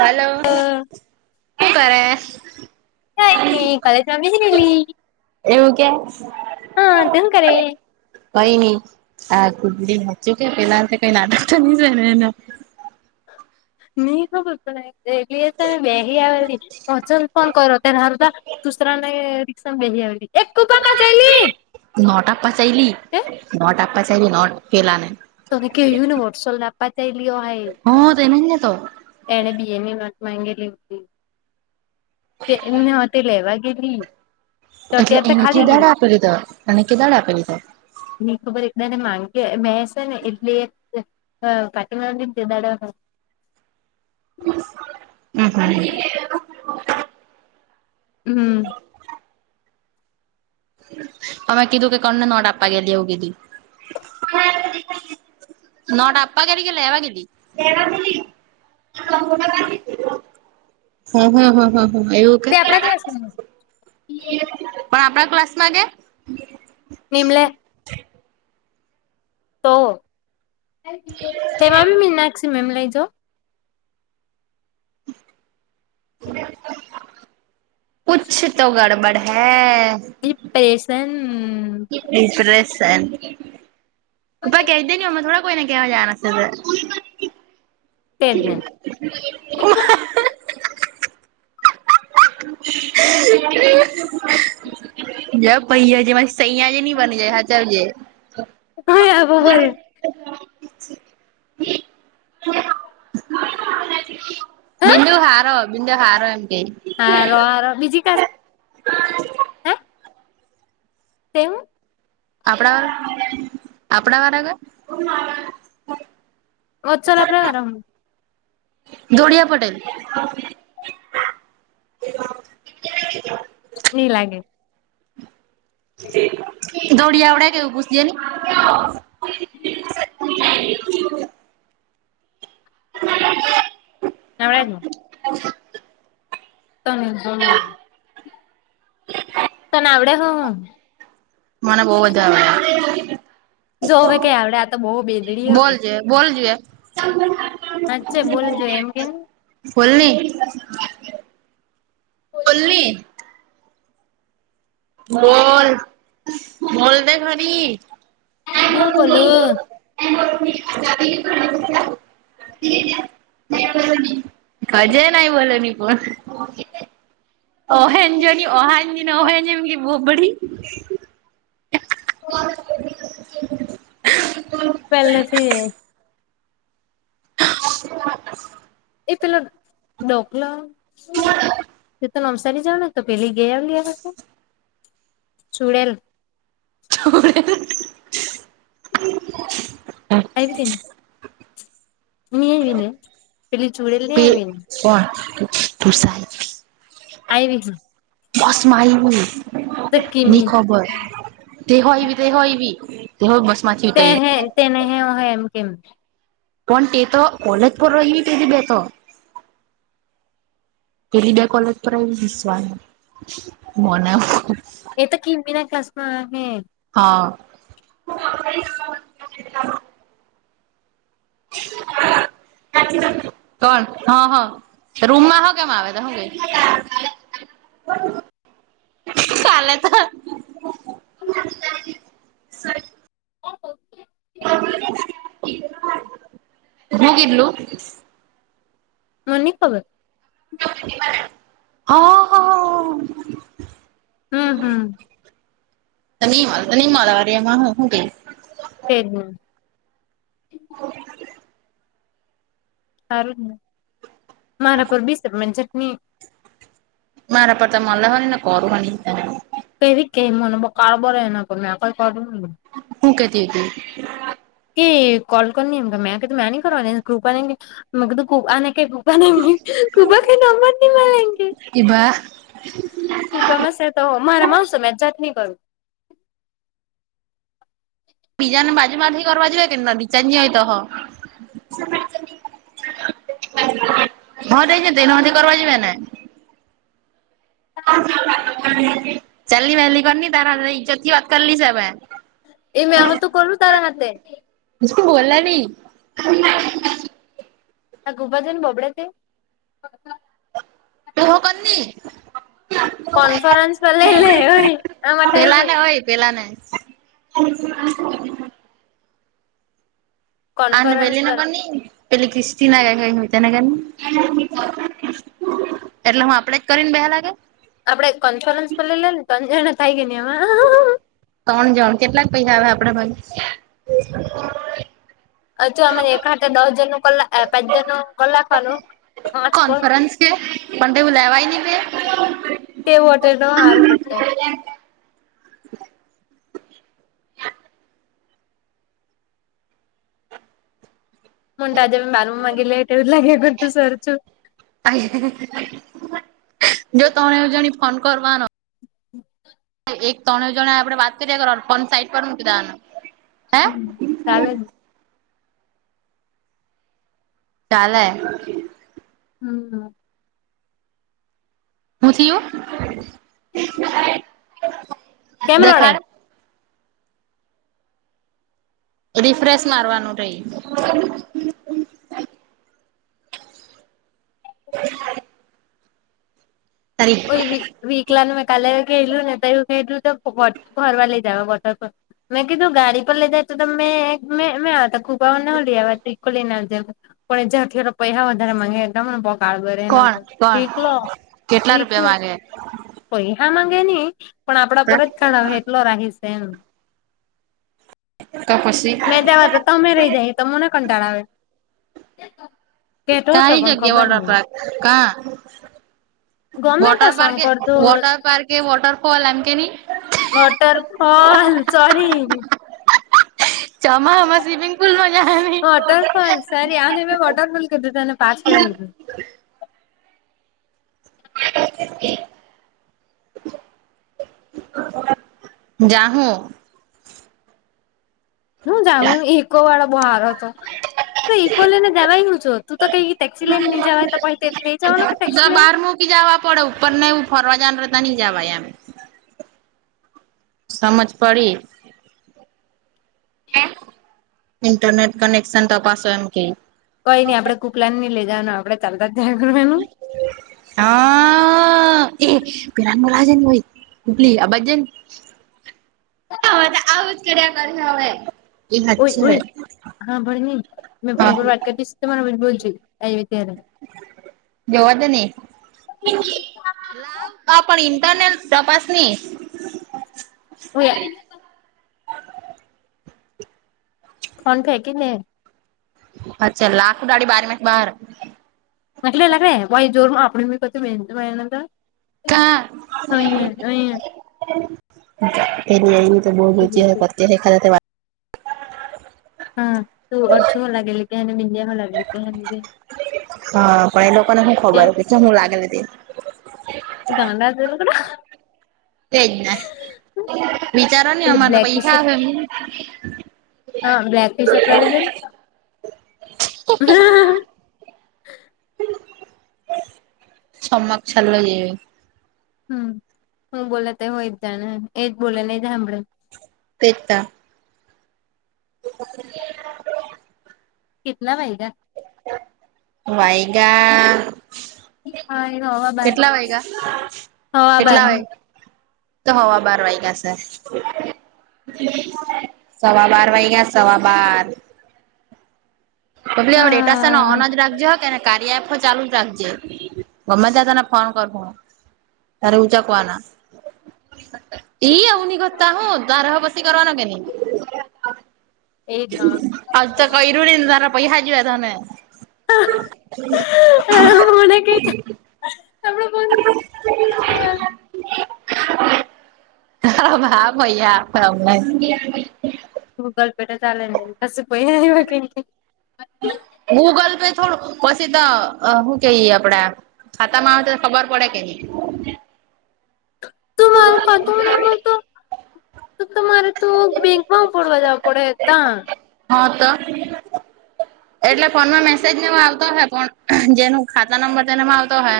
હાલો કઈ શું કરે. કાંઈ ની કલે જમેજ લલી. એવું કેમ. હા તે હુ કરે. કઈ નઈ આ કુદડી નાચુ કે પેલા કઈ નાટક તો નઈ છે એના. નહી ખબર પડે. એ બે આવેલી પછંદ [unintelligible] પણ કરો તનાધ દુસરાને, સબ સે હી આવેલી એ કુકો કા ચલી, નોટ આપવા ચાલી, નોટ આપવા ચાલી નોટ પેલા ને. તોને કેય્યું ને વોટસોલ ના પાચ લ્યો હોય. હ, તે નહી તો. એને બી એની નોટ માંગેલી હતી. એમને તે લેવા ગેલી. તો એટલે અત્યારે તો એને ખાલી કધાડ ગેલી આપે, લીધો, અને કધાડ આપે લીધો. એની ખબર એને માંગે મેસે ને એટલે. હ, કટમ દી દાડ હ. હમ, હા. હમ. તમે કીધું કે, કોણને નોટપ ગ્યા દેવું કીધી. નોટ અપાવા ગેલી કે, લેવા ગેલી? લેવા ગેલી. હા, હા, હા, હા, હા, એવું. કે તે આપડા ક્લાસમાં. પણ આપણા ક્લાસ માં કે? નિમ્લે. તો તેમાં બી મી નાક્ષક્ષી મે એમ લઈજો. [unintelligible] કુછ તો ગડબડ હૈ. પસન. એઇપ્રેસ. પા કહે દ ન ઉમ થોડા કોઈને કે જા તો. તેજ ને [unintelligible] એ. જ પૈયા, જે સૈયા જે નની બની જાય. હા, ચાલ જ. ક આવ બો હોલ. [unintelligible] બિંદુ હારો, બિંદુ હારો એમ કે. હ ર બીજી ક. [unintelligible] હ. હા. તેવું. આપણા વા આપણા વાળગ. વોત્સલ પ્ર વારા. જોડિયા પટેલ. [unintelligible] ની લાગે. દોડી આવડે કેવું પૂછે ને? હ. નાળ ન. હમ. તમે જો. હ. તને આવડે હો. મને બહુવ બધા આવ્યા. જો હવે કઈ આપડે તો બહુ બેદડી હવે. જે બોલ જોએ. અચ્ચે બોલજો એમ કેમ. બોલની બોલીએ. બોલ બોલ ને ખરી. હું બોલું એ. [inaudible] ખજે નહી બોલોની પણ. ઓહન જો ઓહાને ઓન જેમ બહ બડી. બ. [inaudible] પહેલે થી એ. હ. [inaudible] એ તે પેલા ડોકલાવો. તો નવસારી જાવ ને તો પેલી ગયા આવ લી આ ચુડેલ ચુડેલ, પા કે ની, [inaudible] નનીં આવી ને પેલી ચૂડેલ નહી આવી ને કોણ તું [unintelligible] સા, આઈવી તી, બસ માં આયવી, તો ની કિમી ખબર તે હોયવી તે હોયવી. તે હો બસ માંથી, તે હે તેને હ એમ કેમ. પણ તે તો કોલેજ પર રહી પી બેતો પેલી બે કોલેજ પર આવી હસવાનું મોને એ તો કિમી ના ક્લાસમાં અમે હા [unintelligible] કોણ હા હા, રૂમા હા ગયા આવે તો હો ગ, ચાલે તો હૂ કીધું ર્લું, [inaudible] મન ની ખબર, હા હ, હમ હમ, તો નિમા તો નિમા વારી એમાં હ હું કેશ. તે જ ને. હ, [inaudible] સારું મારે પર બીસ મન ચટણી, મારા પર તો મલ્લા હો ના કર હ ની, કવી કે મને બ કાર બરે એના કર મે કઈ કર, [inaudible] હું કેતી હતી. કે કોલ કરી ની એમ મે કધું મેની કરવાની ગ્રુપ [unintelligible] અનેધું અને મળે એમ કે ગ્રુપમાં કંઈ મને જે મળે ને એમ કે, એ ભા કૃપા મા સેટ હોવે મારા મોસે મા ચટની કરુ. બીજાને બાજુ માંથી કરવાર જોવે કેમ ના બીજાની હોય તોહો. હર દઈ તે નતી કરવા જોવેને. ચલ્લી વહેલી કર તાર હરે ઈજ્જત થી વાત કરલી સ હવે, એ મેં હો તો કરલું તારા હાથે. શું બોલે ની, ગુબા જોન બોબડે તે. તું હો કર ની. કોનફરેન્સ બ લલે હો, આ માટે આઈ ગેલી. પેહલા ને. [unintelligible] આને કોન્ફરન્સ બલી ના પર કોની. પેલી ક્રિસ્તી ના ગ કઈ હોય, તેને કરની. એટલે હું આપડે જ કરીને, બેહેલા લાગે. આપડે કોન્ફરન્સ પર લે ને, ત્રણ જણા થાય ગયા ને, એમાં. ત્રણ જણ કેટલાક પૈસા આવે, આપડા પાસે. એ જ તો. હું અમે એક હાથે દસ જણ નું, ક પાંચ જણ નું કરી લખવાનું. કોન્ફરન્સ કે, પણ તેવું લેવાય નહી કે‌. તેવુ હોર તો હારું પટેે. મું તાજા બ બારરૂમમાં ગે એટે એવ લાગે તું સર છું. [unintelligible] અ જો તમે જણી ફોન કર ને. હમ. એક ત્રણે જણે આપડે વાત કરીએ, કર સાઈડ પર ફોન મુકીદેવનો. હમ, ચાલે. ચાલે. હમ. હુથિયું. કેમ રડે? રિફ્રેશ મારવાનું રહી. હ. સોરી. કો વીકલાનું મેં કાલેેલું ને તોુ કીધું, તો ઘરવા લઈ જાવ, વોટરફોલ. મેં કીધું ગાડી પર લઈ જાય, તો તમે મેં મે મેં હતા ખુબ. ન લીલી ના પણ પૈસા વધારે મંગાવીને. કળ બર નતો કોણ કોણ વીકલો કેટલા રૂપિયા મામાંગે? પૈસા માંગે નહી, પણ આપડા ઘરે પરત આવે. લો રાહીશ, એમ કા પછી મે જવા તો તમે રહી જાય. તમને કંટાળ આવે. કેતો હતો કઈ પણ જગ્યા ખબર ઓડરપ નહી પાક? ગમે તો વટર સોંગ કરતો પાર્કે કે, વોટરફોલ એમ કે ની. Waterfall sorry. ચમા, હ માં સ્વિમિંગ પુલમાં જહેની. તને મે વોટરફોલ. કીધું, તને પાચ કેવા. [unintelligible] જા હું. હું જા ઈકો વાળો બહાર હતો. તો ઇકો લઈને જવાય, હું છો તું તો કઈ ટેક્સી લઈને નઈ જવાય તો, પછી લઈ જવાનું કે, ટેક્સી લઈને. હું કી જવા પડે, ઉપર ને, ફરવા જણ ર તો નની જવાય એમ. સમજ પડી. ઇન્ટરનેટ કનેક્શન ત પાસો એમ કે. કોઈ નઈ આપે, કુકલા નઈ લેવાનું આપે, ચાલતા જ્યાં. હા. હ એ પેલાલાજ ને ભયટલી આ બધજ [unintelligible] હવે તો આવું જ કર્યા કર હવે. એ ઓય, હાચે ઓય. હા, ભણ ન મે ફોન હા પર વાત કરીતી, તમારા બોલજો આવી ત્યારે. જોવા દ નહી, પણ ઇન્ટરનેલ તપાસની‌. હોય. ફન ફેંકીને? અચ્છા, લાખો દાઢડી બારીની બહાર. મ [unintelligible] અહીંયા એ એવી તો બ ચ [unintelligible] ખા [unintelligible] હમ. તું અર્જુન લાગેલી કે, મંદિયા? હ, લાગેલી કે કે હા પણ એ લોકોને હું કે. ખબર હું લાગ લલે દ. ગાડા [unintelligible] તેજ ને. વિચારવા નની એટલે અમારે તો બ્લેક ટી શર્ટ પૈસા આવે એમ. હા, વેકેશન વાળી નઈ, હ. છમક છલ્લો જે. હમ, હું બોલે તો હોય જ, જાણે એજ બોલે ને, એજ સાંભળે. તે જ. હ. કેટલા વાગ્યા. વાગ્યા. હા એ હવા બાર કેટલા વાગ્યા? હવા બાર કેટલા વાગ્યા? તો હવા બાર વાઈગા સે. સવા બાર વાગ્યા, સવા બાર. બબલી ડેટા સન હા ઓન જ રાખ જો, હ કયારેક. કાર્ય એપ હો ચાલુ જ રાખજે, ગમે ત્યારે તને ફોન કરુ હુ. તારે ઊચક વાના. એઈ આવઉન કતા, હું તારહ પસી કરવા ન કે ન ઈ. એજ ન આજ તો કર્યું ની તારા પૈસા જોયે તને. હ, એવું મને કઈ આપડે ફોન એ. હ, હા, ભૈયા મને ગૂગલ પે તો ચાલે નઈ, પાસે પૈઈ. હા, આઇવા કે નઈ. ગૂગલ પે થોડું પછી તો શું કહીયએ આપડા. ખાતા મા આવે તો, ખબર પડે કે. તું મારો ખાતો નંબર હ. તો તો તમારે તો બેંકમાં ફોડવા જવા પડે, હે તા હા, તો. એટલે ફોનમાં મેસેજ ને, એવ આવતો અહે, પણ જેનું ખાતા નંબર તેનેમાં આવતો અહે.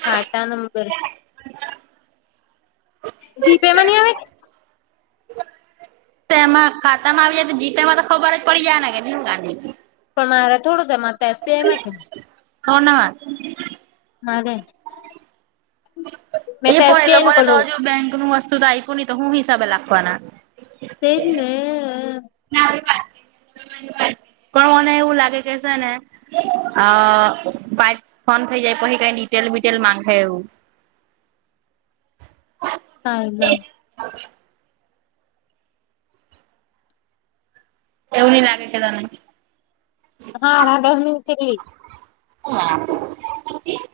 ખાતા નંબર. જીપેમાંની આવે. તેમાં ખાતા. તા મા આવી જાય તો, જીપે માં તો ખબર જ પડી જ હે ને કે, તુ ગાંડી પણ મારે થોડું તેમા એસ. બી. આઈ એમાં. કોણમાં? મારે. મેં એ તો પણ એ એસબીઆઈ નું લોકોને તો પેલું હજુ બેંક નું વસ્તુ તો આપ્યું નહી, તો હું હિસાબે લાખવાના. તે જ ને. પણ મને એવું લાગે કે છે ને. અ પાંચ ફોન થઇ જાય, પછી કઈ ડિટેલ બિટેલ માગ હે એવું. હા. એવું ની લાગે કે તને. હા, આરાધા મંતવી. હમ.